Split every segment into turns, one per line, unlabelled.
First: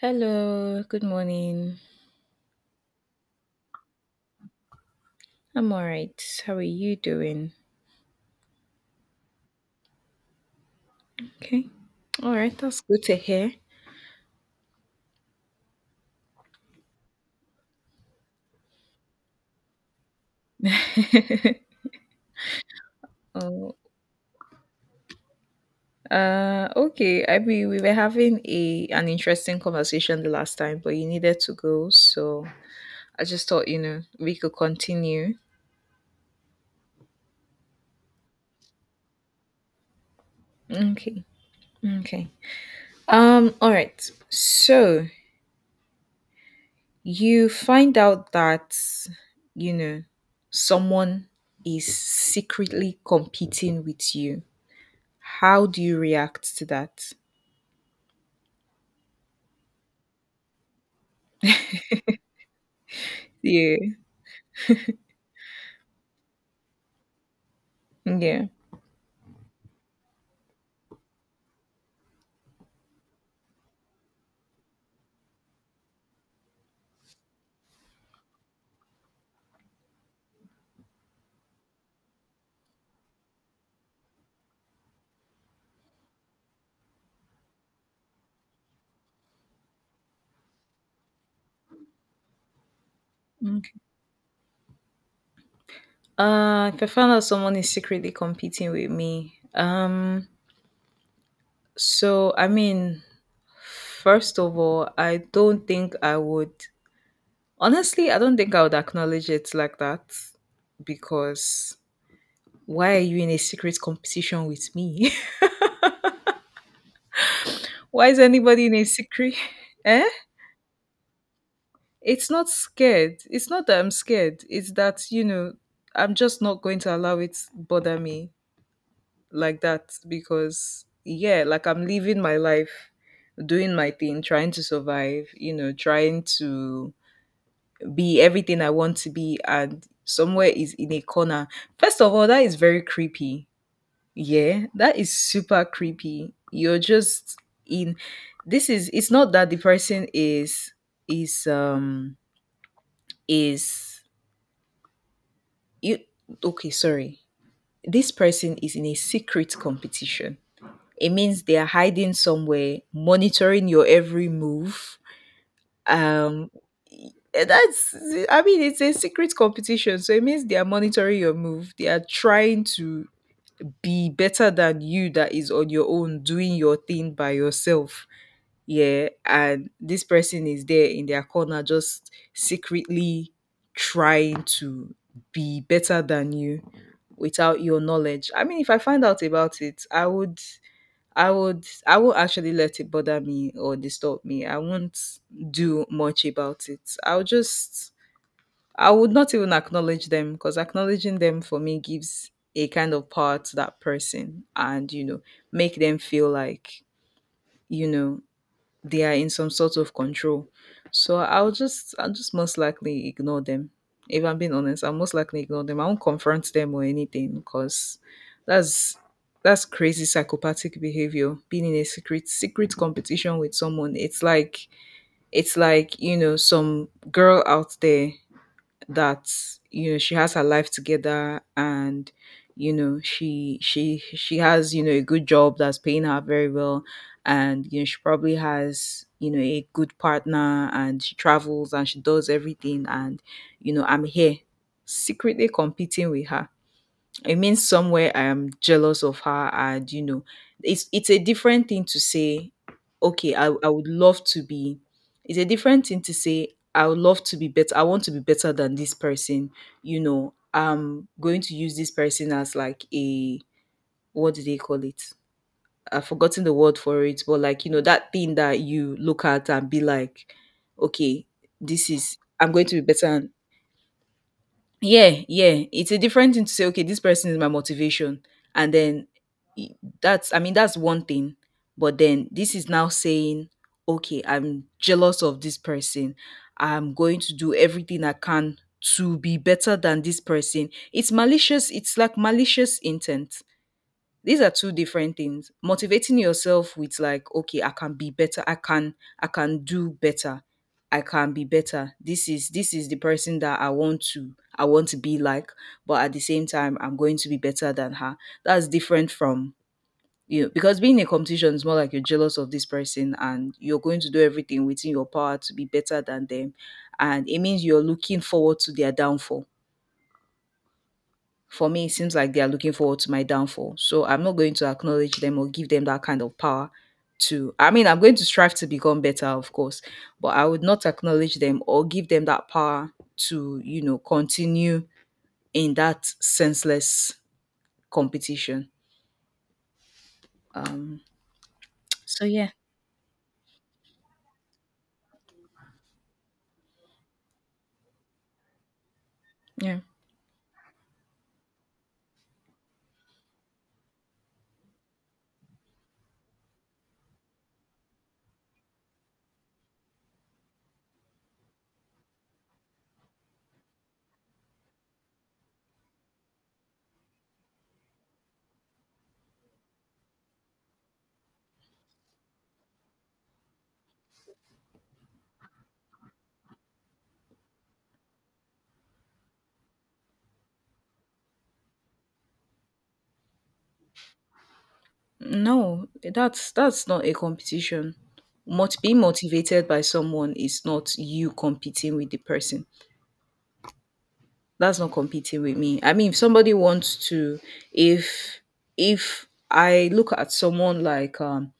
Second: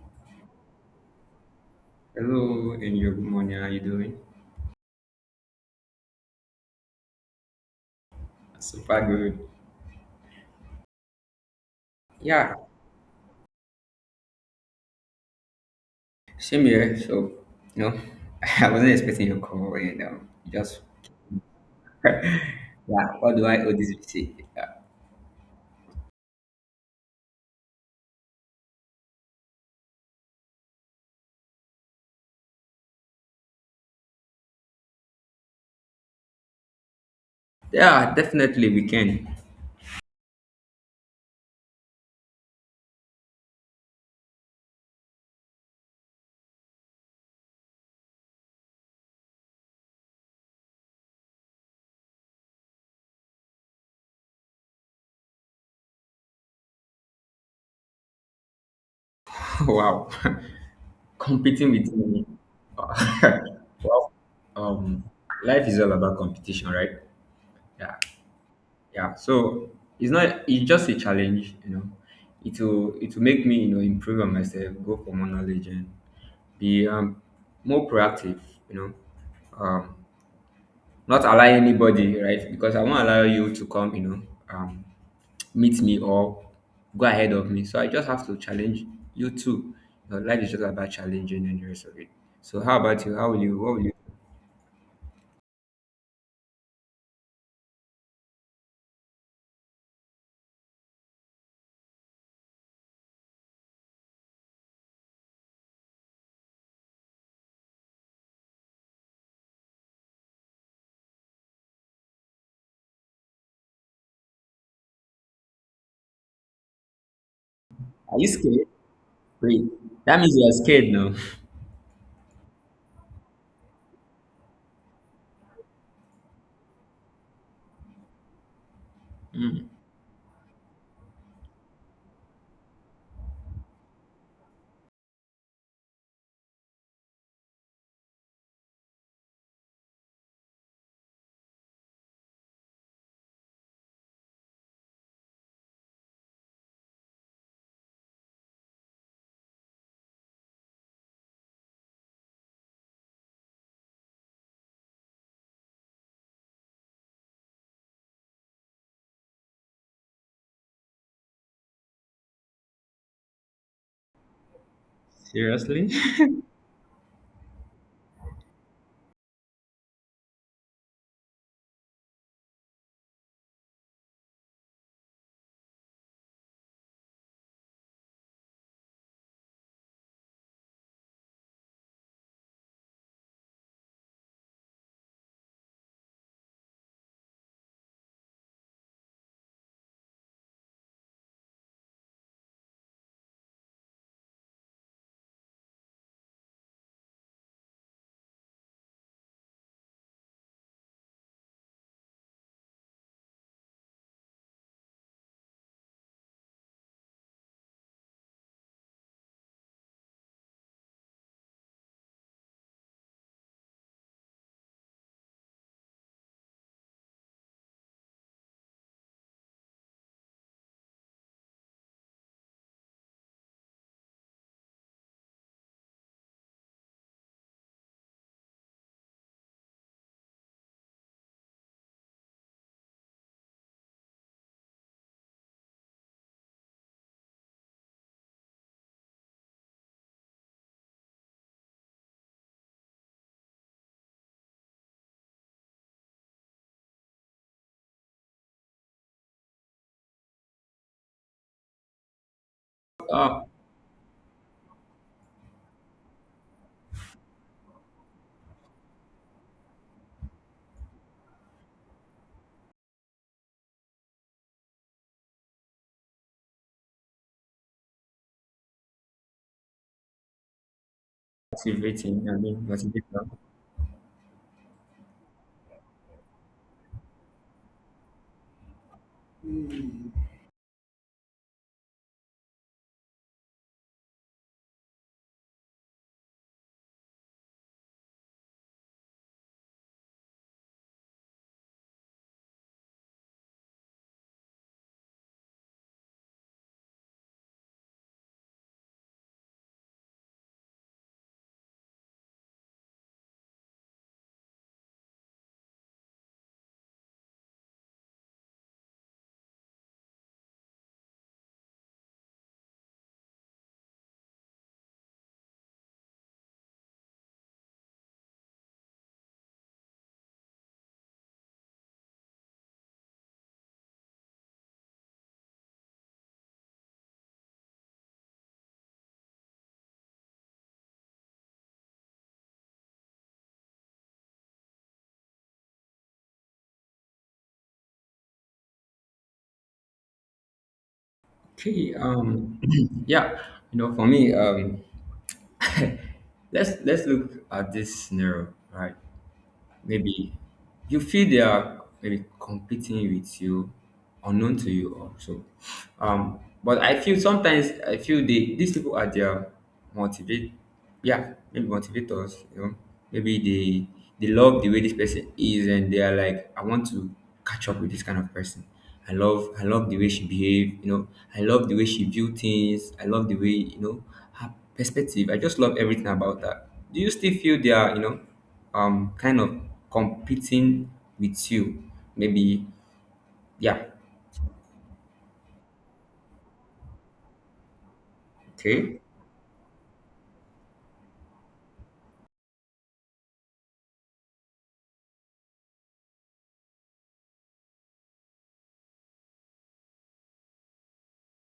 Hello, good morning.
Hello, Angel. Good morning. How you doing?
I'm all right. How are you doing?
Super good.
Okay. All
Yeah,
right, that's good to hear.
same here. So, you know, I wasn't expecting your call, and just yeah. What do I owe
oh,
this visit? Yeah,
okay. I mean, we were having a an interesting conversation the last time, but you needed to go, so I just thought, we could continue.
yeah, definitely we can.
Okay. Okay. All right. So, you find out that, you know, someone is secretly competing with you. How do you react to that?
wow, competing with me.
Yeah.
well, um, life is all about competition, right? Yeah,
Yeah.
yeah. So it's not. It's just a challenge. It will make me improve on myself, go for more knowledge, and be more proactive, you know, um, not allow anybody, right? Because I won't allow you to come, um, meet me or go ahead of me. So I just have to challenge you too. You know, life is just about challenging and the rest of it. So how about you? How will you?
Mm.
What will you?
If I found out someone is secretly competing with me, so I mean, first of all, I don't think I would. Honestly, I don't think I would acknowledge it like that because why are you in a secret competition with me? why
Are
is
you scared?
anybody in a secret?
Wait,
Eh?
that means you are scared now.
It's not scared. It's not that I'm scared. It's that you know I'm just not going to allow it bother me like
Mm,
that because yeah, like I'm living my life, doing my thing, trying to survive, you know, trying to be everything I want to be, and somewhere is in a corner. First of all, that is very creepy. Yeah, that is super creepy. You're just in, this is, it's not that the person is um is you. Okay, sorry, this person is in a secret competition. It means they are hiding somewhere, monitoring your every move.
seriously?
Um, that's, I mean, it's a secret competition. So it means they are monitoring your move. They are trying to be better than you, that is on your own, doing your thing by yourself. Yeah. And this person is there in their corner, just secretly trying to be better than you without your knowledge. I mean, if I find out about it, I would I won't actually let it bother me or disturb me. I won't do much about it. I would not even acknowledge them, because acknowledging them for me gives a kind of power to that person, and you know, make them feel like, you know, they are in some sort of control. So I'll just most likely ignore them. If I'm being honest, I'll most likely ignore them. I won't confront them or anything because that's that's crazy psychopathic behavior. Being in a secret competition with someone. It's like, you know, some girl out there that, you know, she has her life together, and you know she has, you know, a good job that's paying her very well, and you know she probably has, you know, a good partner, and she travels and she does everything. And you know I'm here secretly competing with her. It means somewhere I am jealous of her, and you know, it's a different thing to say, okay,
Uh,
I would love to be. It's a different thing to say, I would love to be better. I want to be better than this person. You know, I'm going to use this person as like a, what do they call it? I've forgotten the word for it, but like you know, that thing that you look at and be like, okay, this is,
activating. I
I'm
mean,
going to be
motivating.
better. Yeah, yeah. It's a different thing to say, okay, this person is my motivation. And then i- that's, I mean, that's one thing. But then this is now saying, okay, I'm jealous of this person. I'm going to do everything I can to be better than this person. It's malicious. It's like malicious intent. These are two different things. Motivating yourself with like, okay, I can be better. I can do better. I can be better. This is the person that I want to be like, but at the same time I'm going to be better than her. That's different from, you know, because being in a competition is more like you're jealous of this person and you're going to do everything within your power to be better than them. And it means you're looking forward to their downfall. For me, it seems like they are looking forward to my downfall. So I'm not going to acknowledge them or give them that kind of power to. I mean, I'm going to strive to become better, of course, but I would not acknowledge them or give them that power to, you know, continue in that senseless competition. Um,
Okay.
so yeah,
Yeah. You know, for me, let's look at this scenario, right?
yeah.
Maybe you feel they are maybe competing with you, unknown to you also. But I feel sometimes I feel they these people are their motivate, yeah, maybe motivators. You know, maybe they love the way this person is, and they are like, I want to catch up with this kind of person. I love the way she behaved. I love the way she view things. I love the way you know perspective. I just love everything about that. Do you still feel they are, kind of competing with you? Maybe, yeah.
No, that's not a competition. Being
Okay.
motivated by someone is not you competing with the person. That's not competing with me. I mean, if somebody wants to, if if I look at someone like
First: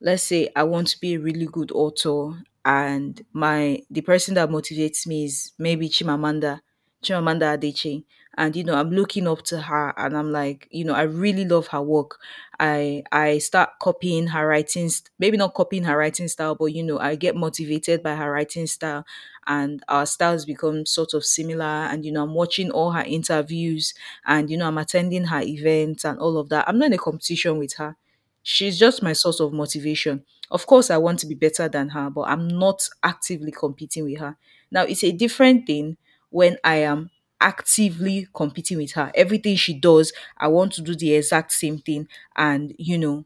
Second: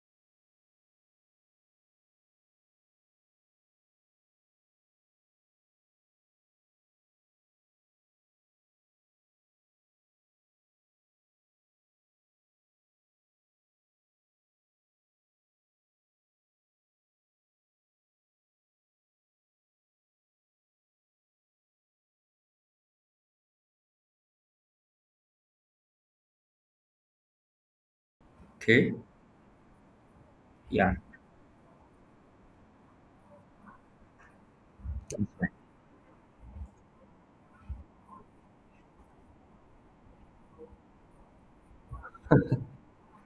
let's say I want to be a really good author, and my the person that motivates me is maybe Chimamanda, Chimamanda Adichie. And you know, I'm looking up to her and I'm like, you know, I really love her work. I start copying her writing, maybe not copying her writing style, but you know, I get motivated by her writing style, and our styles become sort of similar. And you know, I'm watching all her interviews, and you know, I'm attending her events and all of that. I'm not in a competition with her. She's
Okay.
just my source of motivation. Of course,
Yeah.
I want to be better than her, but I'm not actively competing with her. Now, it's a
That's
different thing when I am actively competing with her. Everything she does, I want to do the exact same thing. And, you know,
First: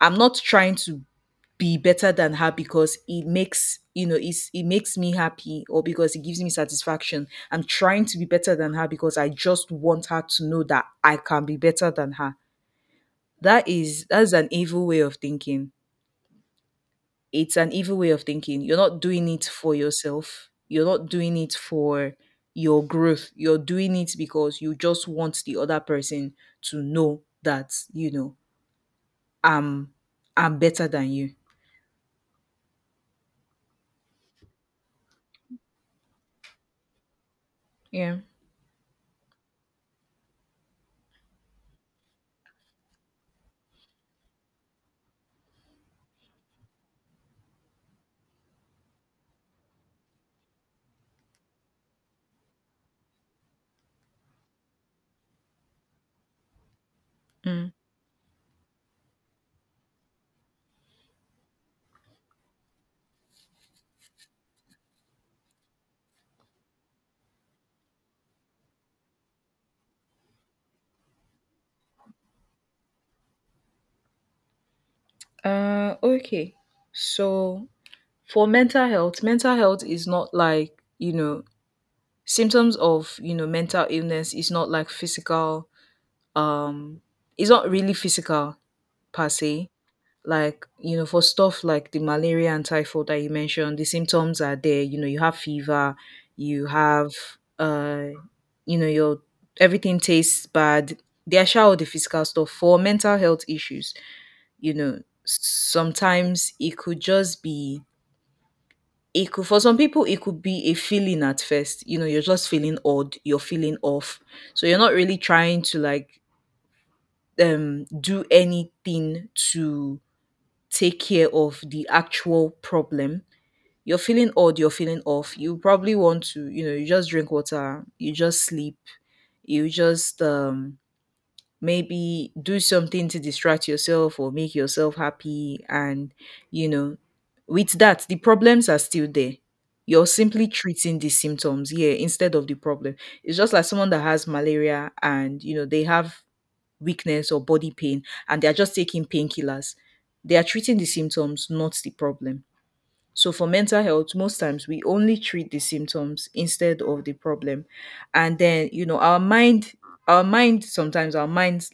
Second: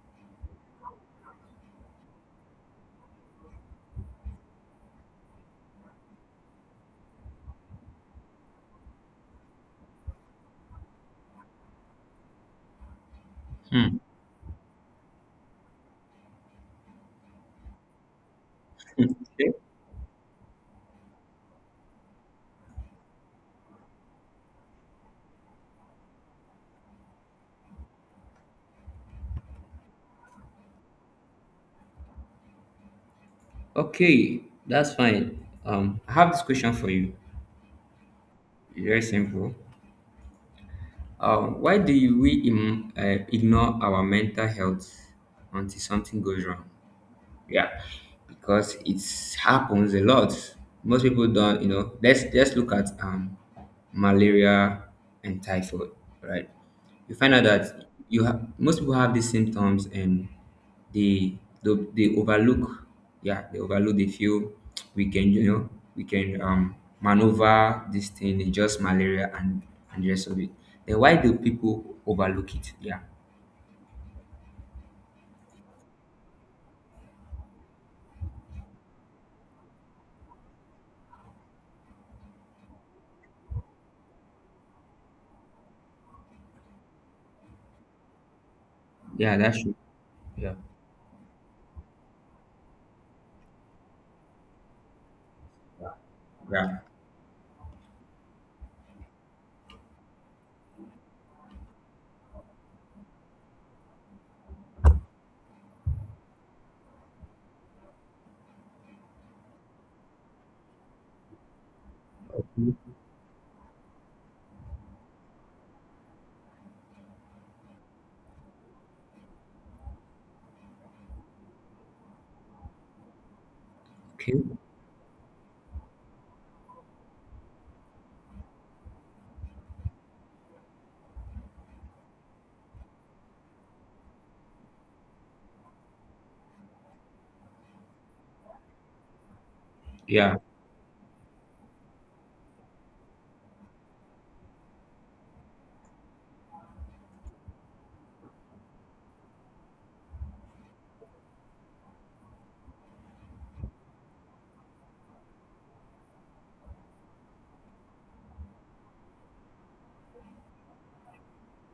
I'm not trying to be better than her because it makes, you know, it's, it makes me happy, or because it gives me satisfaction. I'm trying to be better than her because I just want her to know that I can be better than her. That
fine.
is, that's an evil way of thinking. It's an evil way of thinking. You're not
Hmm.
doing it
Okay.
for yourself. You're not doing it for your growth. You're doing it because you just want the other person to know that, you know, I'm I'm better than you.
Okay. That's fine. I have this question for you.
Yeah.
It's very simple. Why do we ignore our mental health until something goes wrong? Yeah, because it happens a lot. Most people don't, you know. Let's just look at malaria and typhoid, right? You find out
Mm.
that you have most people have these symptoms and they overlook. Yeah, they overlook. They feel we can, you know, we can maneuver this thing. It's just malaria and the rest of it. Then why do people overlook it? Yeah,
Okay. So for mental health is not like, you know, symptoms of, you know, mental illness is not like physical um it's not really physical per
yeah, that's
se,
true. Yeah,
like you know, for stuff like the malaria and typhoid that you mentioned, the symptoms are there. You know, you have fever, you
yeah.
have uh you know your everything tastes bad. They are sure, all the physical stuff. For mental health issues, you know, sometimes it could just be, it could, for some people it could be a feeling at first. You know, you're just feeling odd, you're feeling off, so you're not really trying to like do anything to take care of the actual problem. You're feeling
Okay.
odd, you're feeling off. You probably want to, you know, you just drink water, you just sleep, you just maybe do something to distract yourself or make yourself happy. And you know, with that, the problems are still there. You're
Yeah.
simply treating the symptoms, yeah, instead of the problem. It's just like someone that has malaria and you know they have weakness or body pain and they are just taking painkillers. They are treating the symptoms, not the problem. So for mental health, most times we only treat the symptoms instead of the problem. And then, you know, our mind, sometimes our minds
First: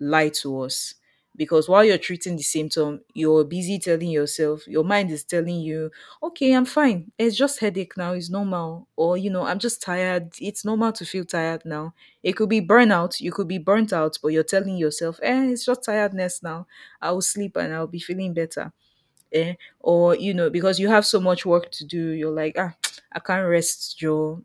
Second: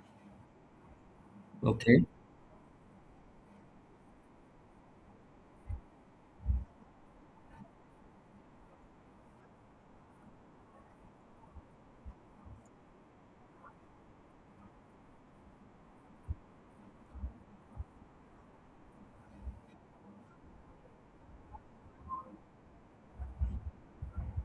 lie to us because while you're
Okay.
treating the symptom, you're busy telling yourself, your mind is telling you, okay, I'm fine. It's just headache now. It's normal. Or, you know, I'm just tired. It's normal to feel tired now. It could be burnout. You could be burnt out, but you're telling yourself, eh, it's just tiredness now. I will sleep and I'll be feeling better. Eh? Or you know, because you have so much work to do, you're like, ah, I can't rest joe,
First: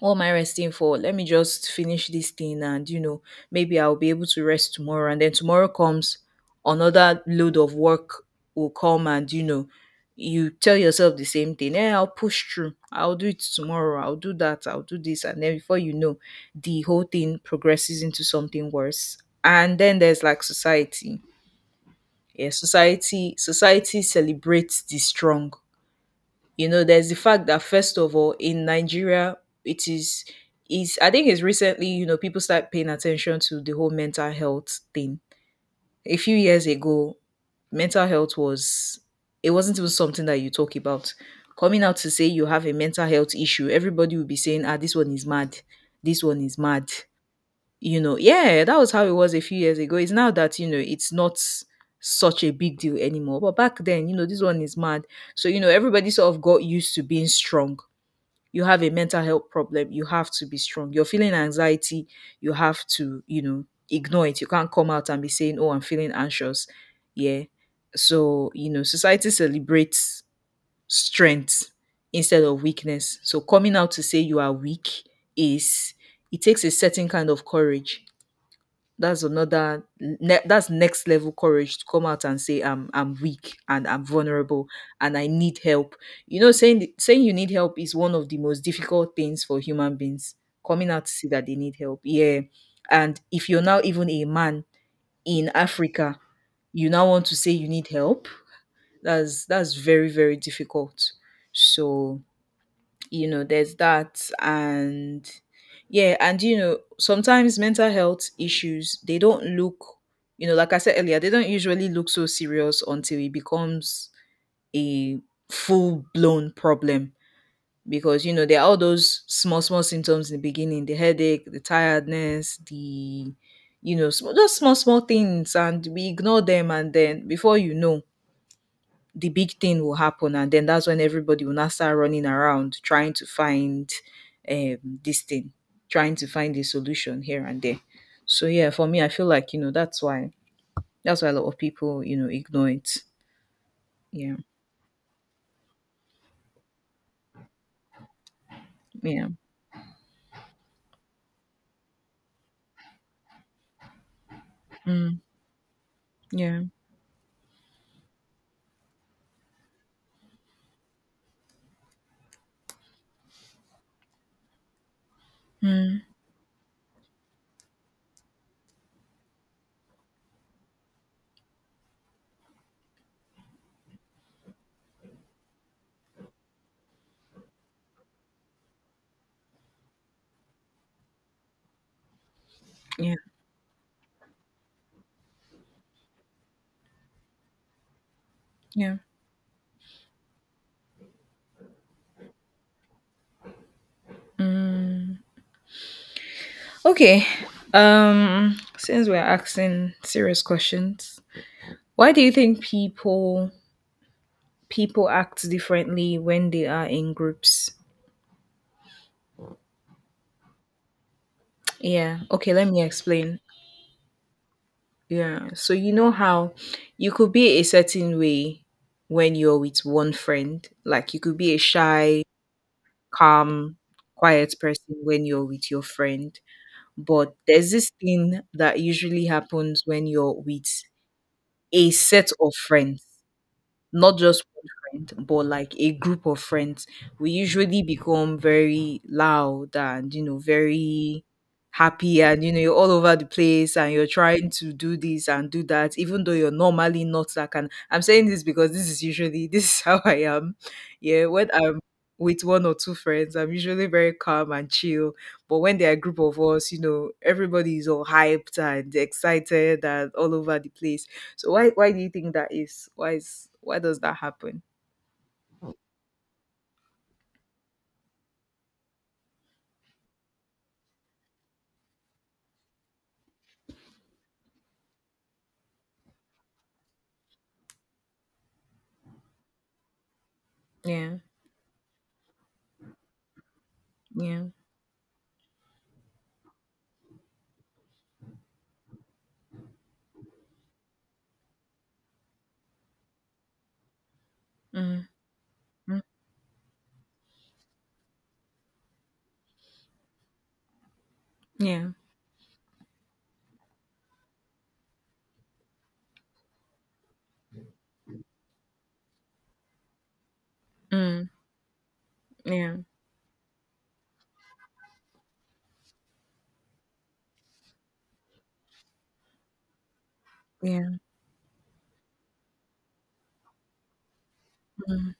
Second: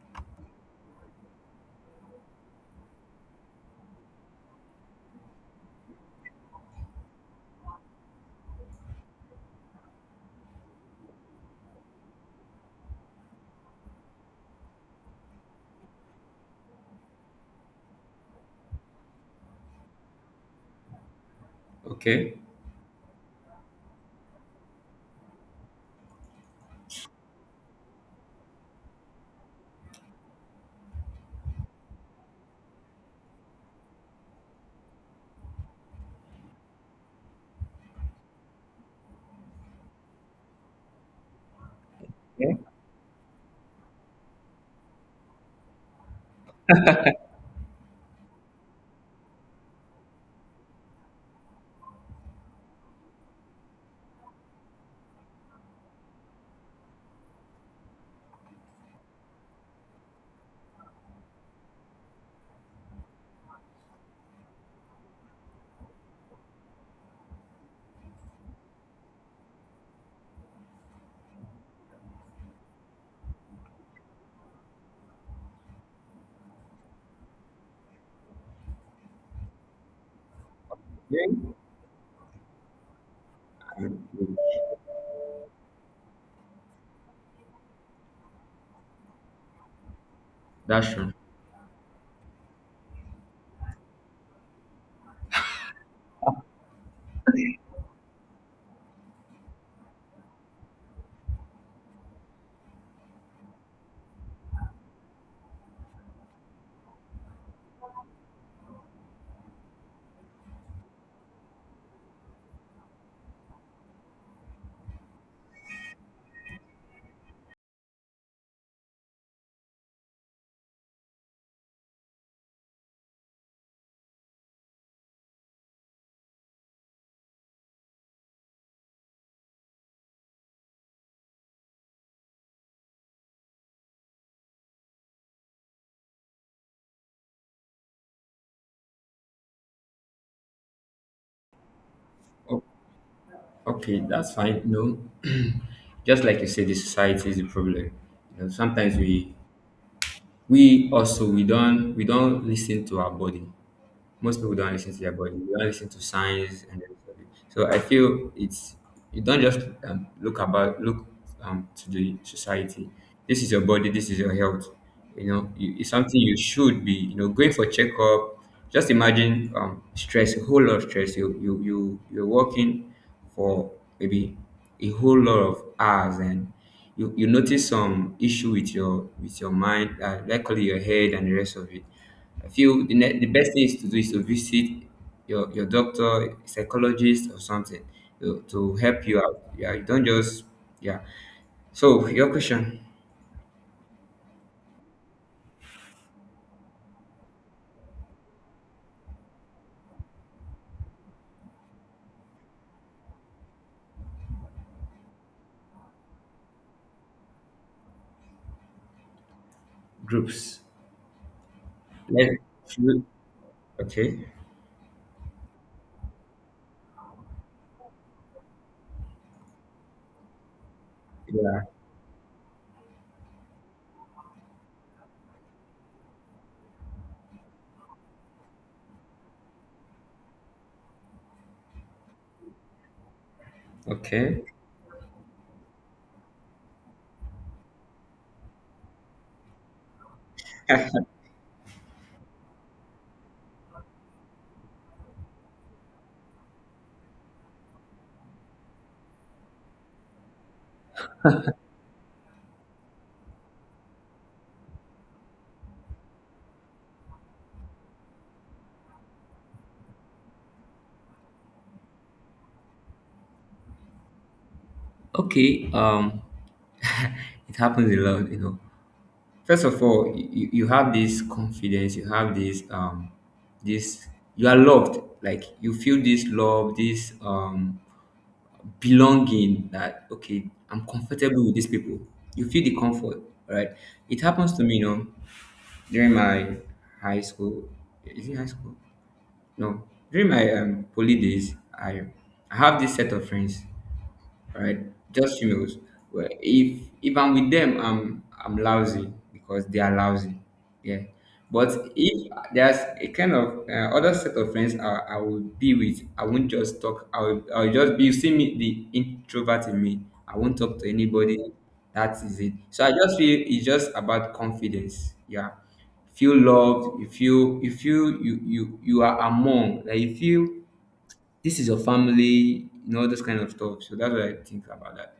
what am I resting for? Let me just finish this thing, and you know, maybe I'll be able to rest tomorrow. And then tomorrow comes, another load of work will come, and you know you tell yourself the same thing, eh, I'll push through, I'll do it tomorrow, I'll do that, I'll do this. And then before you know, the whole thing progresses into something worse. And then there's like society.
Okay.
Yeah, society celebrates the strong. You know, there's the fact that first of all in Nigeria, it is, I think it's recently, you know, people start paying attention to the whole mental health thing. A few years ago, mental health was it wasn't even something that you talk about. Coming out to say you
Yeah.
have a mental health issue, everybody will be saying, "Ah, this one is mad. This one is mad." You know, yeah, that was how it was a few years ago. It's now that, you know, it's not such a big deal anymore. But back then, this one is mad. So, everybody sort of got used to being strong. You have a mental health problem, you have to be strong. You're feeling anxiety, you have to, ignore it. You can't come out and be saying, "Oh, I'm feeling anxious." Yeah. So, society celebrates strength instead of weakness. So, coming out to say you are weak is it takes a certain kind of courage. That's next
Yeah.
level courage to come out and say I'm weak and I'm vulnerable and I need help. Saying saying you need help is one of the most difficult things for human beings, coming
That's
out
true.
to see that they need help. Yeah. And if you're now even a man in Africa, you now want to say you need help, that's very very difficult. So, there's that. And yeah, and sometimes mental health issues, they don't look, like I said earlier, they don't usually look so serious until it becomes a full blown problem, because there are all those small small symptoms in the beginning: the headache, the tiredness, the, just small small things, and we ignore them. And then before you know, the big thing will happen, and then that's when everybody will now start running around trying to find um this thing, trying to find a solution here and there. So yeah, for me, I feel like, that's why, a lot of people
O-
ignore it.
okay, that's
Yeah.
fine. No, just like you say, the society is the problem. You know, sometimes
Yeah.
we also we don't listen to our body. Most people don't listen to their
Mm,
body. They don't listen to
yeah.
signs and everything. So I feel it's you don't just look to the society. This is your body. This is your health. You know, you, it's
Mm,
something you should be. You know, going for checkup. Just imagine stress, a whole lot of stress. You're working for maybe a whole lot of hours, and you notice some issue with your mind, likely your head and the rest of it. I feel the,
yeah.
ne- the best thing is to do is to visit your doctor, psychologist, or something to
Yeah.
help you out. Yeah, you don't just, yeah. So, your question
Mm. Okay. Since we're asking serious questions, why do you think people act differently when they are in groups?
groups.
Yeah,
Let,
okay, let me explain.
okay.
Yeah. So you know how you could be a certain way when you're with one friend. Like you could be a
Yeah.
shy, calm, quiet person when you're with your friend. But there's this thing that usually happens when you're with a set of friends, not
Okay.
just one friend, but like a group of friends, we usually become very loud and, very happy and, you're all over the place and you're trying to do this and do that, even though you're normally not that kind. I'm saying this because this is usually, this is how I am. Yeah. When I'm with one or two friends, I'm usually very calm and chill. But when there are a group of us, everybody is all hyped and excited and all over the place. So, why do you think that is? Why does that happen?
Okay. It happens a lot, you know. First of all, you have this confidence, you have this, this, you are loved. Like, you feel this love, this, belonging, that okay, I'm
Yeah,
comfortable with these people. You feel the comfort, right? It
yeah,
happens to me, you know, during my high school. Is it high school? No. During my poly days, I have this set of friends, right?
mm,
Just you know,
mm,
well, if I'm with them, I'm lousy because they are lousy. Yeah, but
yeah,
if there's a kind of other set of friends I will be with, I won't just talk. I'll just be. You see me, the introvert in me. I won't talk to
mm,
anybody. That is it.
yeah,
So I just feel it's just about confidence. Yeah, feel loved, you feel you are among, like you feel
yeah.
this is your family, you know, those kind of stuff. So that's what I think about that.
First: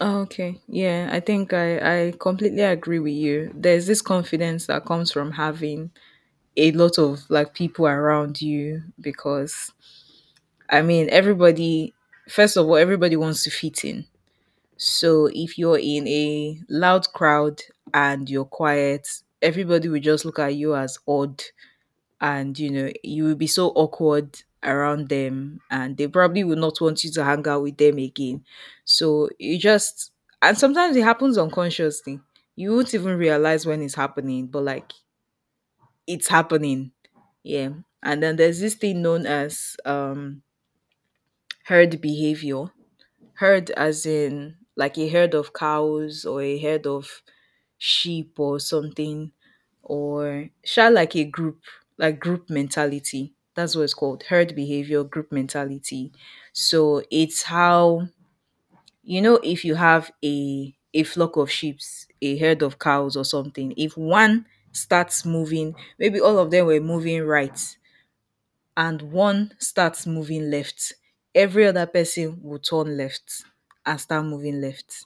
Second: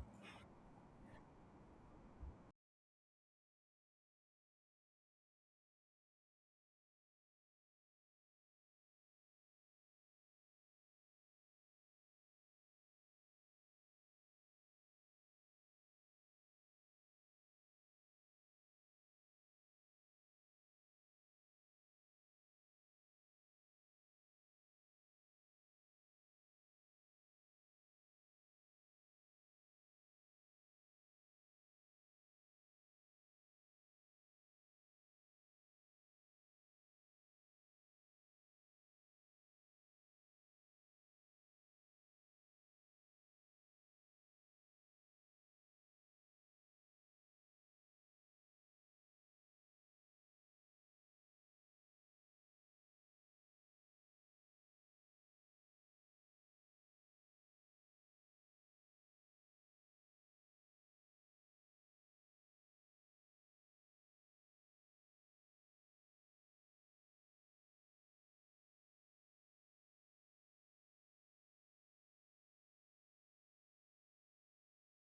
Oh, okay, yeah. I think I completely agree with you. There's this confidence that comes from having a lot of like people around you, because I mean, everybody. First of all, everybody wants to fit in. So if you're in a loud crowd and you're quiet, everybody will just look at you as odd, and you will be so awkward around them and they probably will not want you to hang out with them again. So you just, and sometimes it happens unconsciously, you won't even realize when it's happening, but like, it's happening. Yeah. And then there's this thing known as herd behavior. Herd, as in like a herd of cows or a herd of sheep or something, or sha, like a group, like group mentality. That's what it's called: herd behavior, group mentality. So it's how, if you have a flock of sheep, a herd of cows or something, if one starts moving, maybe all of them were moving right, and one starts moving left, every other person will turn left and start moving left.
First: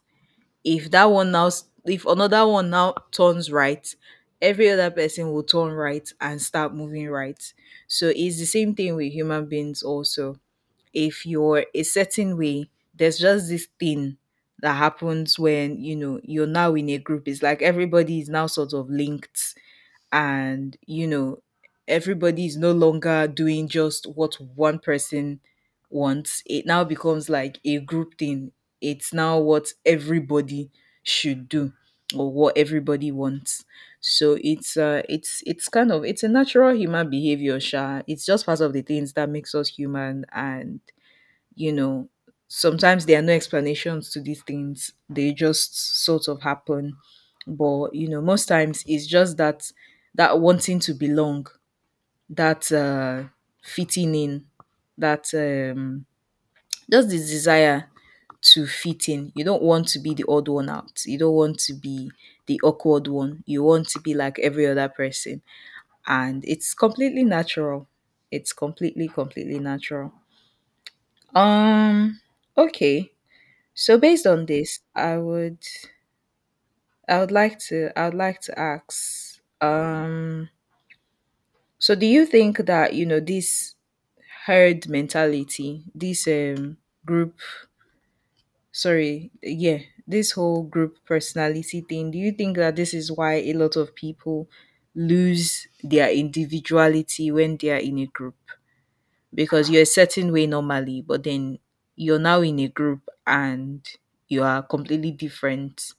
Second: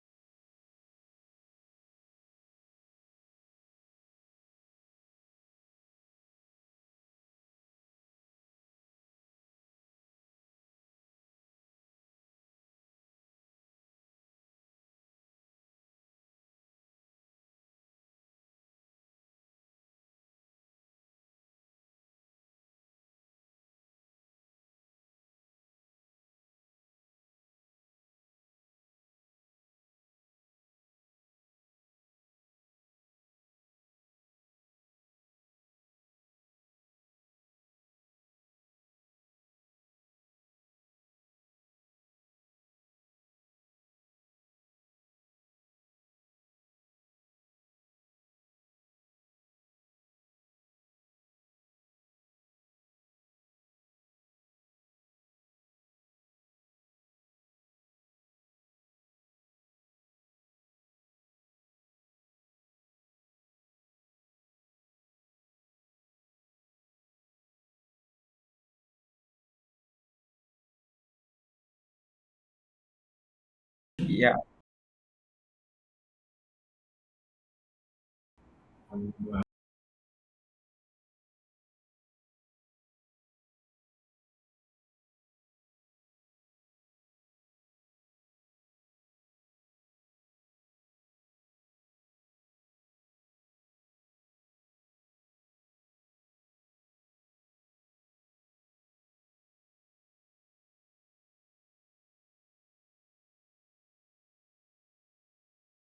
If that one now s- If another one now turns right, every other person will turn right and start moving right. So it's the same thing with human beings also. If you're a certain way, there's just this thing that happens when, you're now in a group. It's like everybody is now sort of linked, and, everybody is no longer doing just what one person wants. It now becomes like a group thing. It's now what everybody should do, or what everybody wants. So it's kind of, it's a natural human behavior, sha. It's just part of the things that makes us human. And, you know sometimes there are no explanations to these things, they just sort of happen. But most times it's just that, that wanting to belong, that fitting in, that just this desire to fit in. You don't want to be the odd one out, you don't want to be the awkward one, you want to be like every other person. And it's completely natural. It's completely completely natural. um okay. So based
Yeah.
on this, I would like to ask, so do you think that, this herd mentality, this group, sorry, yeah, this whole group personality thing, do you think that this is why a lot of people lose their individuality when they are in a group? Because you're a certain way normally, but then you're now in a group and you are completely different.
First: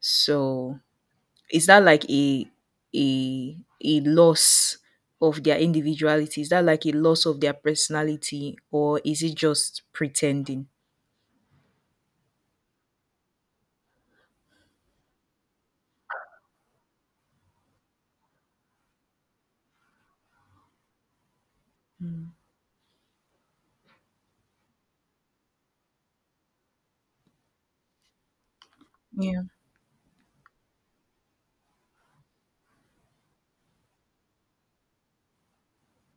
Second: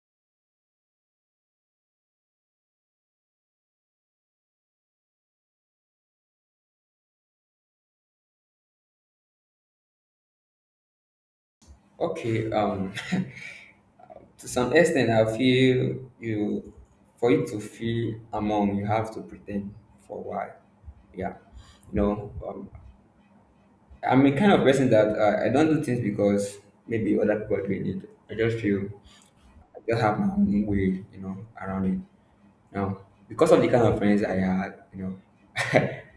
So, is that like a a a loss of their individuality? Is that like a loss of their personality, or is it just pretending?
Okay. To some extent, I feel you, for you to feel among, you have to pretend for a while. Yeah. You know, I'm a kind of person that I don't do things because maybe other people are doing it. I just feel
Yeah.
I just have my own way, you know, around it. You, because of the kind of friends I had, you know,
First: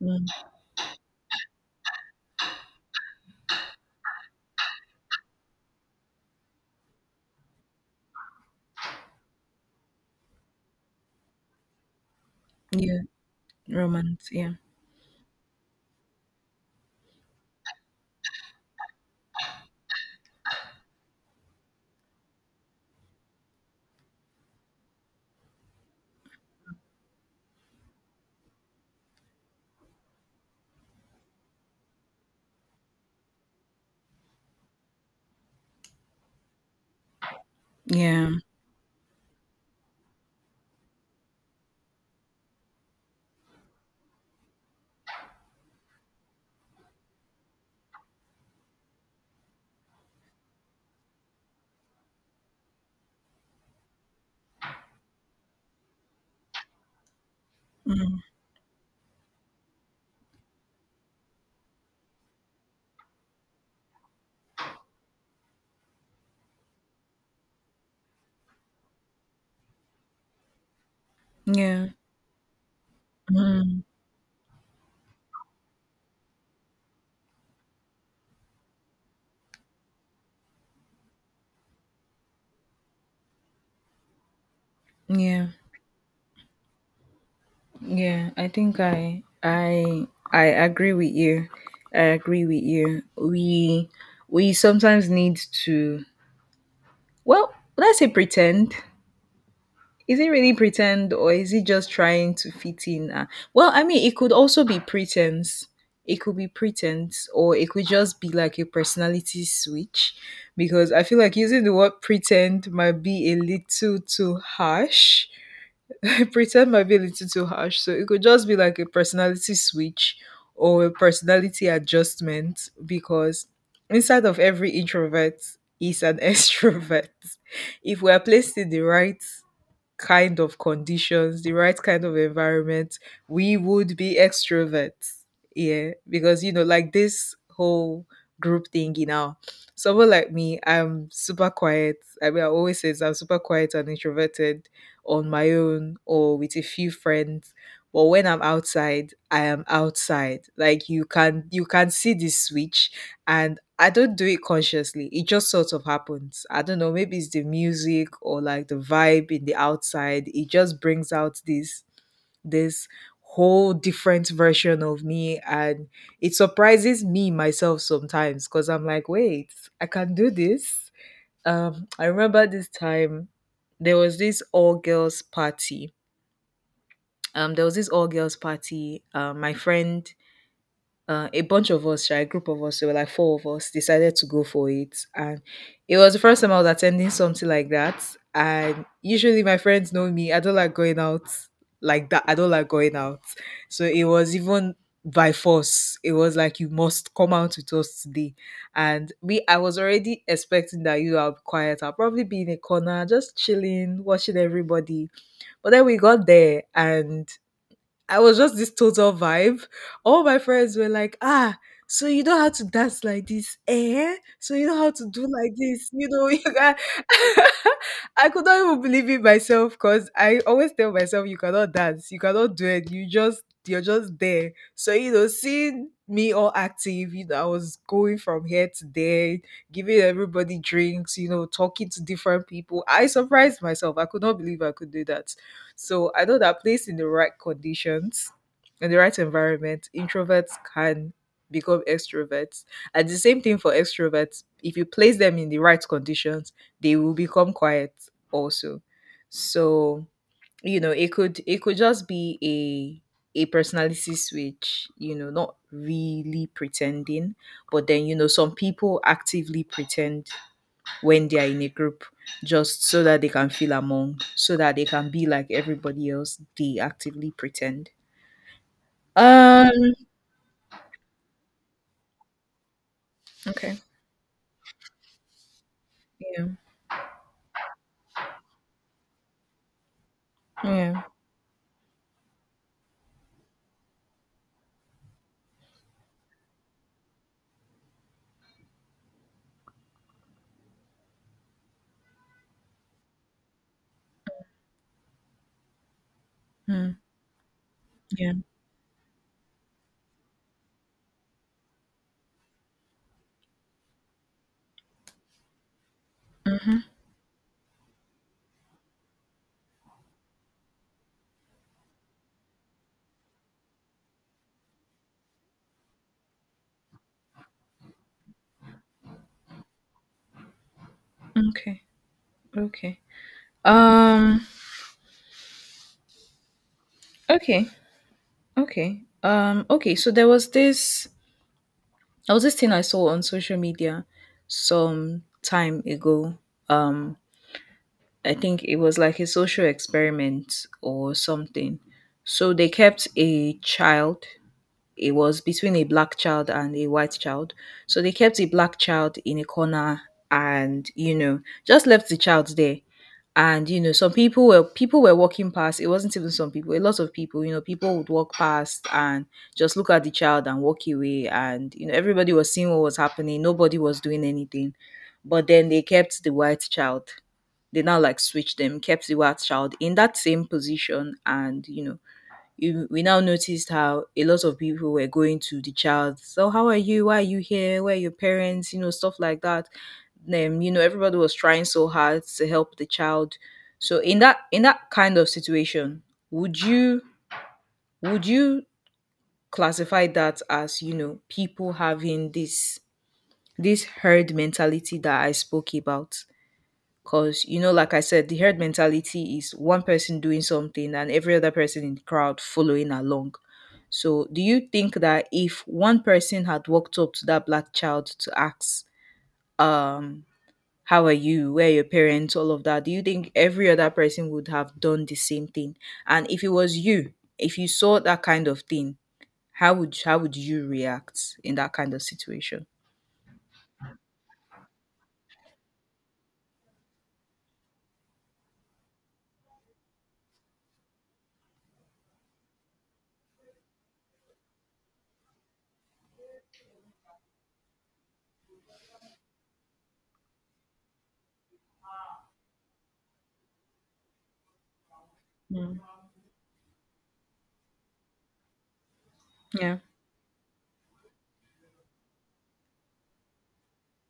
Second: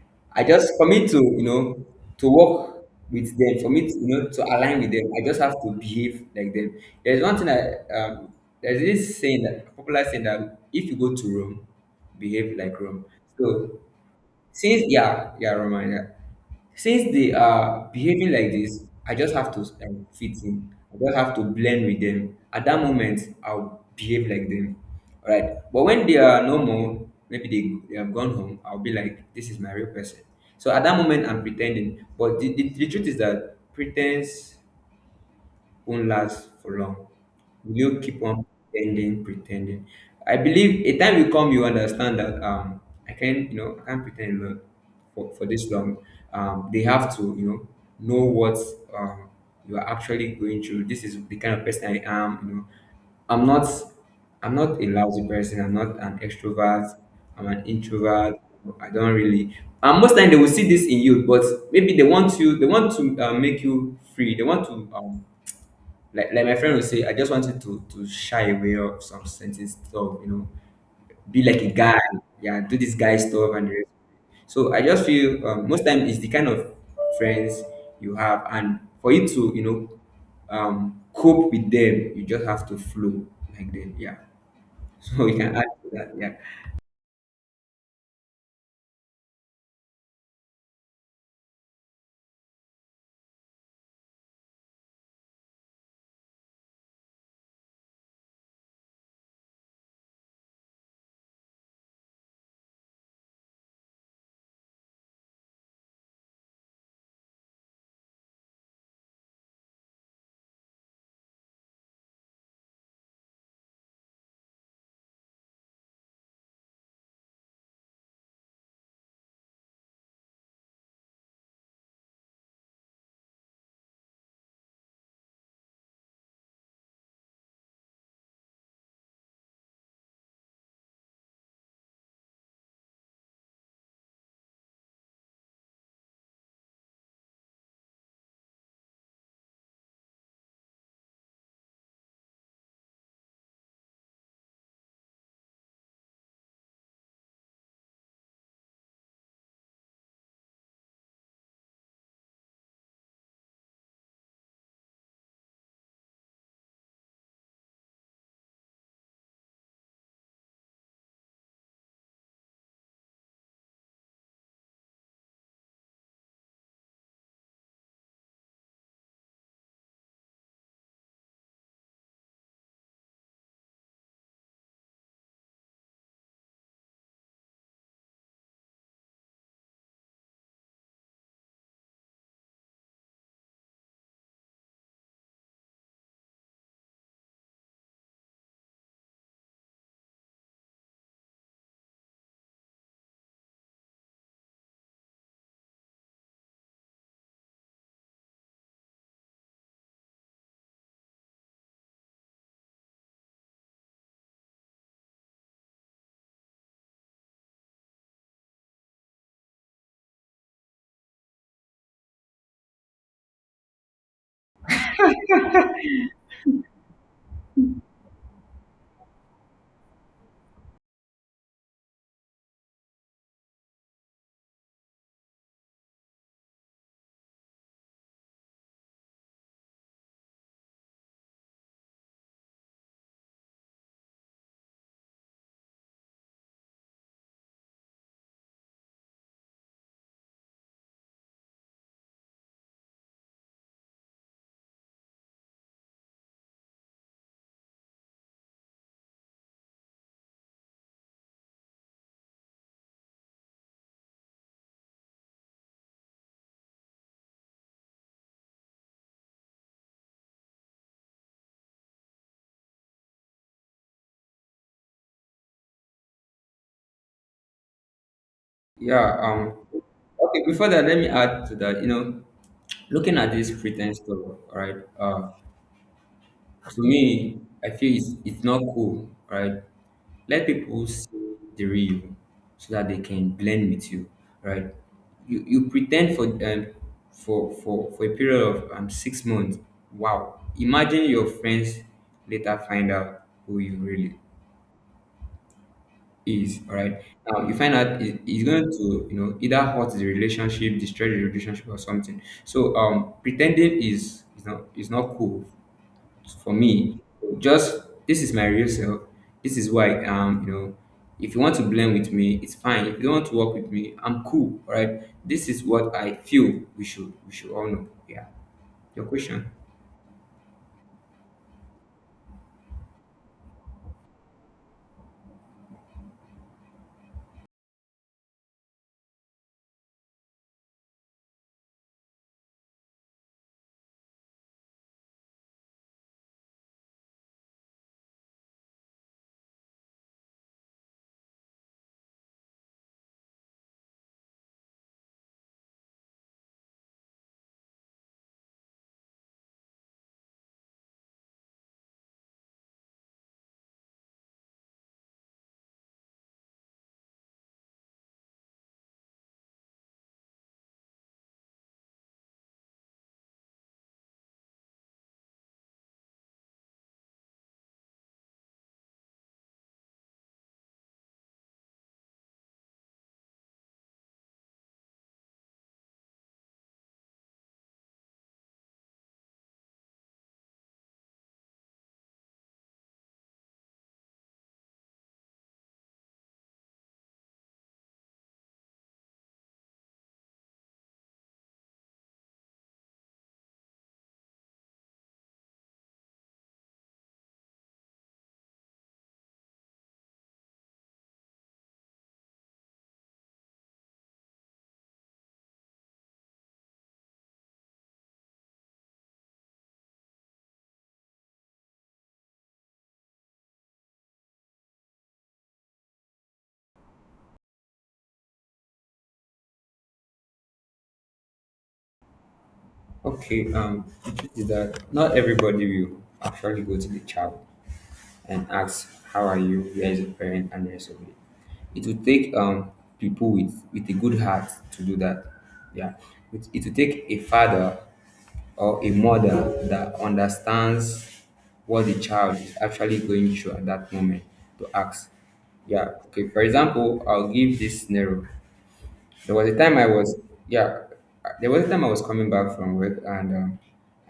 Mm.
I just for me to to work with them, for me to to align with them, I just have to behave like them. There's one thing that there's this saying, that popular saying, that if you go to Rome, behave like
Yeah.
Rome. So
Romance. Yeah.
since yeah, yeah, reminder, since they are behaving like this, I just have to fit in. I just have to blend with them. At that moment, I'll behave like them. All right, but when they are no more, maybe they have gone home, I'll be like, this is my real person. So at that moment, I'm pretending, but the truth is that pretense won't last for long. Will you keep
Yeah.
on pretending, pretending? I believe a time will come you understand that I can't pretend for this long. They have to, you know what um you are actually going through. This is the kind of person I am, you know. I'm not I'm not a lousy person. I'm not an extrovert. I'm an
Mm.
introvert. I don't really. And most time they will see this in you, but maybe they want you. They want to make you free. They want to like my friend would say, I just wanted to shy away of some certain stuff, you know, be like a
Yeah.
guy, yeah, do this guy stuff and the
Mm.
rest. So I just feel most time it's the kind of friends you have, and for you to cope with them, you just have to flow like them, yeah. So you
Yeah.
can add to that, yeah,
Yeah. I think I agree with you. I agree with you. We sometimes need to, well, let's say, pretend. Is it really pretend or is it just trying to fit in? Well, I mean, it could also be pretense. It could be pretense, or it could just be like a personality switch, because I feel like using the word pretend might be a little too harsh. pretend might be a little too harsh. So it could just be like a personality switch or a personality adjustment, because inside of every introvert is an extrovert. If we are placed in the right kind of conditions, the right kind of environment, we would be extroverts. Yeah. Because, like this whole group thingy now, someone like me, I'm super quiet. I mean, I always say this, I'm super quiet and introverted on my own or with a few friends. But when I'm outside, I am outside. Like, you can see the switch, and I don't do it consciously. It just sort of happens. I don't know, maybe it's the music or like the vibe in the outside. It just brings out this whole different version of me, and it surprises me myself sometimes because I'm like, "Wait, I can do this." I remember this time, there was this all girls party. There was this all girls party. My friend A bunch of us, right, a group of us, there were like four of us, decided to go for it. And it was the first time I was attending something like that. And usually my friends know me, I don't like going out like that. I don't like going out. So it was even by force. It was like, "You must come out with us today." And me, I was already expecting that, you are quiet, I'll probably be in a corner, just chilling, watching everybody. But then we got there, and I was just this total vibe. All my friends were like, "Ah, so you know how to dance like this, eh? So you know how to do like this, you know?" You can... I could not even believe it myself, because I always tell myself, you cannot dance, you cannot do it. You're just there. So, seeing me all active, I was going from here to there, giving everybody drinks, talking to different people. I surprised myself. I could not believe I could do that. So I know that placed in the right conditions, in the right environment, introverts can become extroverts. And the same thing for extroverts. If you place them in the right conditions, they will become quiet also. So, it could just be a personality switch, not really pretending, but then some people actively pretend when they are in a group, just so that they can feel among, so that they can be like everybody else, they actively pretend.
yeah.
Um
Okay. Before that, let me add to that. You know, looking at this
okay.
pretense stuff, all right.
Yeah.
To me, I feel it's not cool, right? Let people
Yeah.
see the real, so that they can blend with you, right? You pretend for a period of 6 months. Wow! Imagine your friends later find out who you really is. All
Mm,
right. Now you find out it,
yeah.
it's going to, either hurt the relationship, destroy the relationship, or something. So pretending is you know is not cool for me, just this is my real self. This is why you know, if you want to blend with me, it's fine. If you don't want to work with me, I'm cool. All right. This is what I feel we should all know. Yeah. Your question.
Okay. Okay. Um okay. Okay. Okay, so there was this thing I saw on social media some time ago. Um I think it was like a social experiment or something. So they kept a child, it was between a black child and a white child. So they kept a black child in a corner and, you know, just left the child there. And, you know, some people were walking past. It wasn't even some people, a lot of people, you know, people would walk past and just look at the child and walk away. And, you know, everybody was seeing what was happening. Nobody was doing anything. But then they kept the white child, they now like switched them, kept the white child in that same position, and you know, we now noticed how a lot of people were going to the child. So, how are you? Why are you here? Where are your parents? You know, stuff like that. Then, you know, everybody was trying so hard to help the child. So, in that kind of situation, would you would you classify that as you know people having this herd mentality that I spoke about? Because, you know, like I said, the herd mentality is one person doing something and every other person in the crowd following along. So, do you think that if one person had walked up to that black child to ask, um, how are you, where are your parents, all of that, do you think every other person would have done the same thing? And if it was you, if you saw that kind of thing, how would you react in that kind of situation?
Okay. The truth is that not everybody will actually go to the child and ask how are you, where is your parent, and the rest of it. It will take people with a good heart to do that. Yeah. It will take a father or a mother that understands what the child is actually going through at that moment to ask.
Mm.
Yeah, okay. For example, I'll give this scenario. There was a
Yeah.
time I was, yeah, there was a time I was coming back from work, and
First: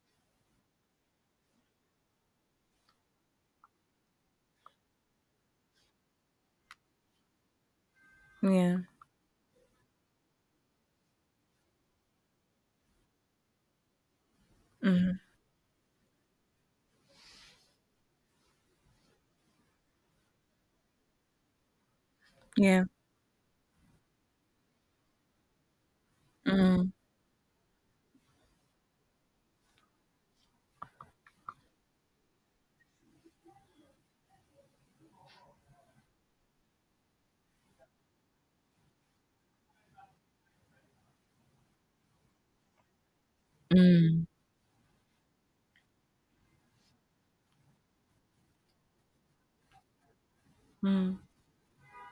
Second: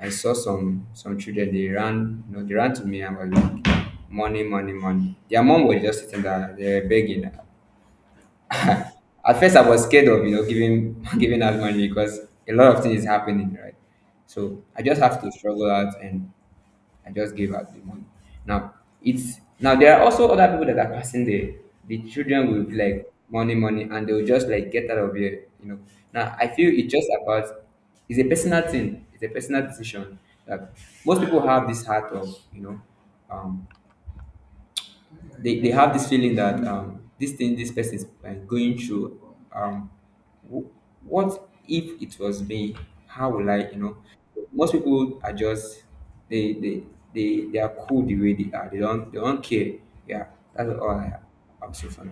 I saw some children. They ran, you know, they ran to me and were like, "Money, money, money." Their mom was just sitting there, they were begging.
Yeah.
At first, I was scared of giving giving out money because a lot of things is happening, right? So I just have
Hmm.
to struggle out and I just gave out the money. Now it's now there are also other people that are passing there. The children will be
Yeah.
like, money, money, and they'll just like, get out of here, you know. Now I feel
Mm.
it's just about it's a personal thing, it's a personal decision, that most people have this heart of, you know, um they have this feeling that, this thing this person is going through, um, wh- what if it was me, how will I, you know,
Mm.
most people are just, they they they are cool the way they are, they don't care, yeah, that's all I
Mm.
have, I'll say for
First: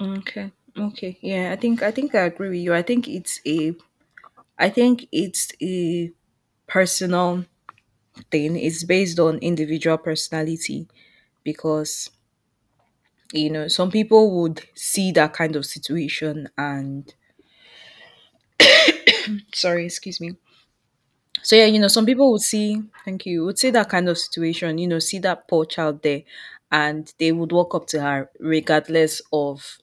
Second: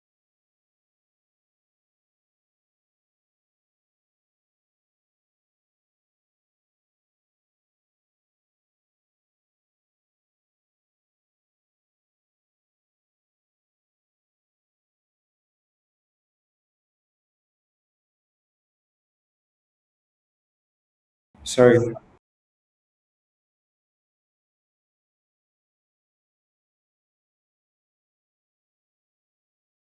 Okay. Okay, yeah. I think I agree with you. I think it's a I think it's a personal thing, is based on individual personality because you know some people would see that kind of situation and sorry, excuse me, so yeah, you know
sorry,
some people would see, thank you, would see that kind of situation, you know, see that poor child there and they would walk up to her regardless of,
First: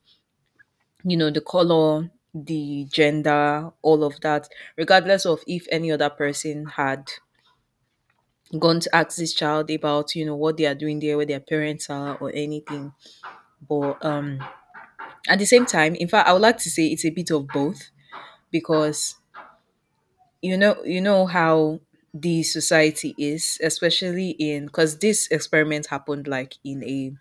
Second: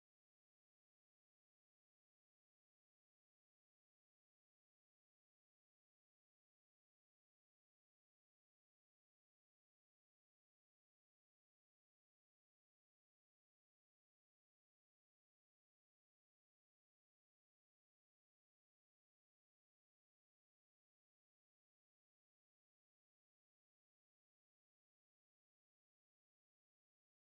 you know, the color, the gender, all of that, regardless of if any other person had gone to ask this child about, you know, what they are doing there, where their parents are or anything. But at the same time, in fact, I would like to say it's a bit of both because you know, you know how the society is, especially in, because this experiment happened like in a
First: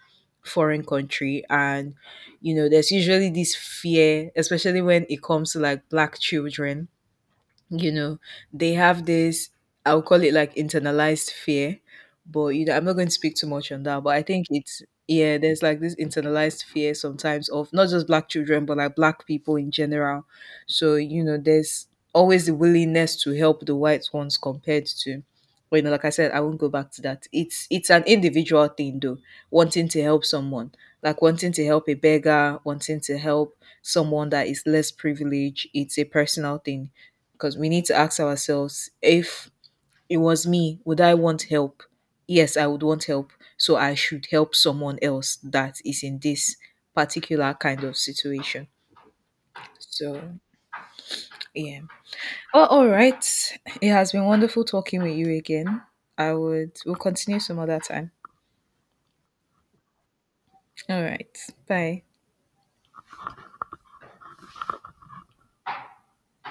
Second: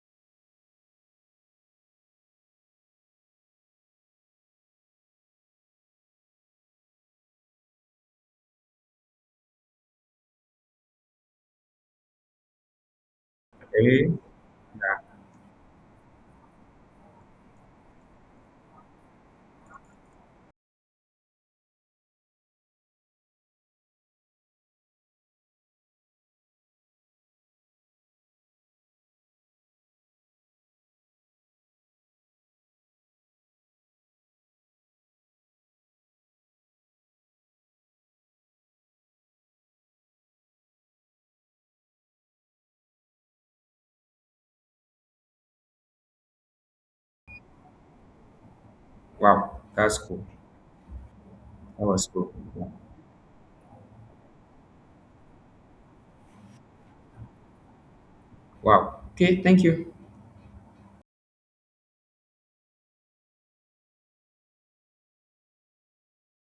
foreign country, and you know there's usually this fear, especially when it comes to like black children, you know, they have this, I'll call it like internalized fear, but you know, I'm not going to speak too much on that. But
okay.
I think it's, yeah, there's like this internalized fear sometimes of not just black children, but like black people in general. So, you know, there's always the willingness to help the white ones compared to, but you know, like I said, I won't go back to that. It's an individual thing though, wanting to help someone, like wanting to help a beggar, wanting to help someone that is less privileged. It's a personal thing because we need to ask ourselves, if it was me, would I want help? Yes, I would want help. So I should help someone else that is in this particular kind of situation.
Wow, that's
So,
cool.
yeah.
That was cool, yeah.
Oh, all right. It has been wonderful talking with you again. I would, we'll continue some other time.
Wow, okay, thank you.
All right. Bye.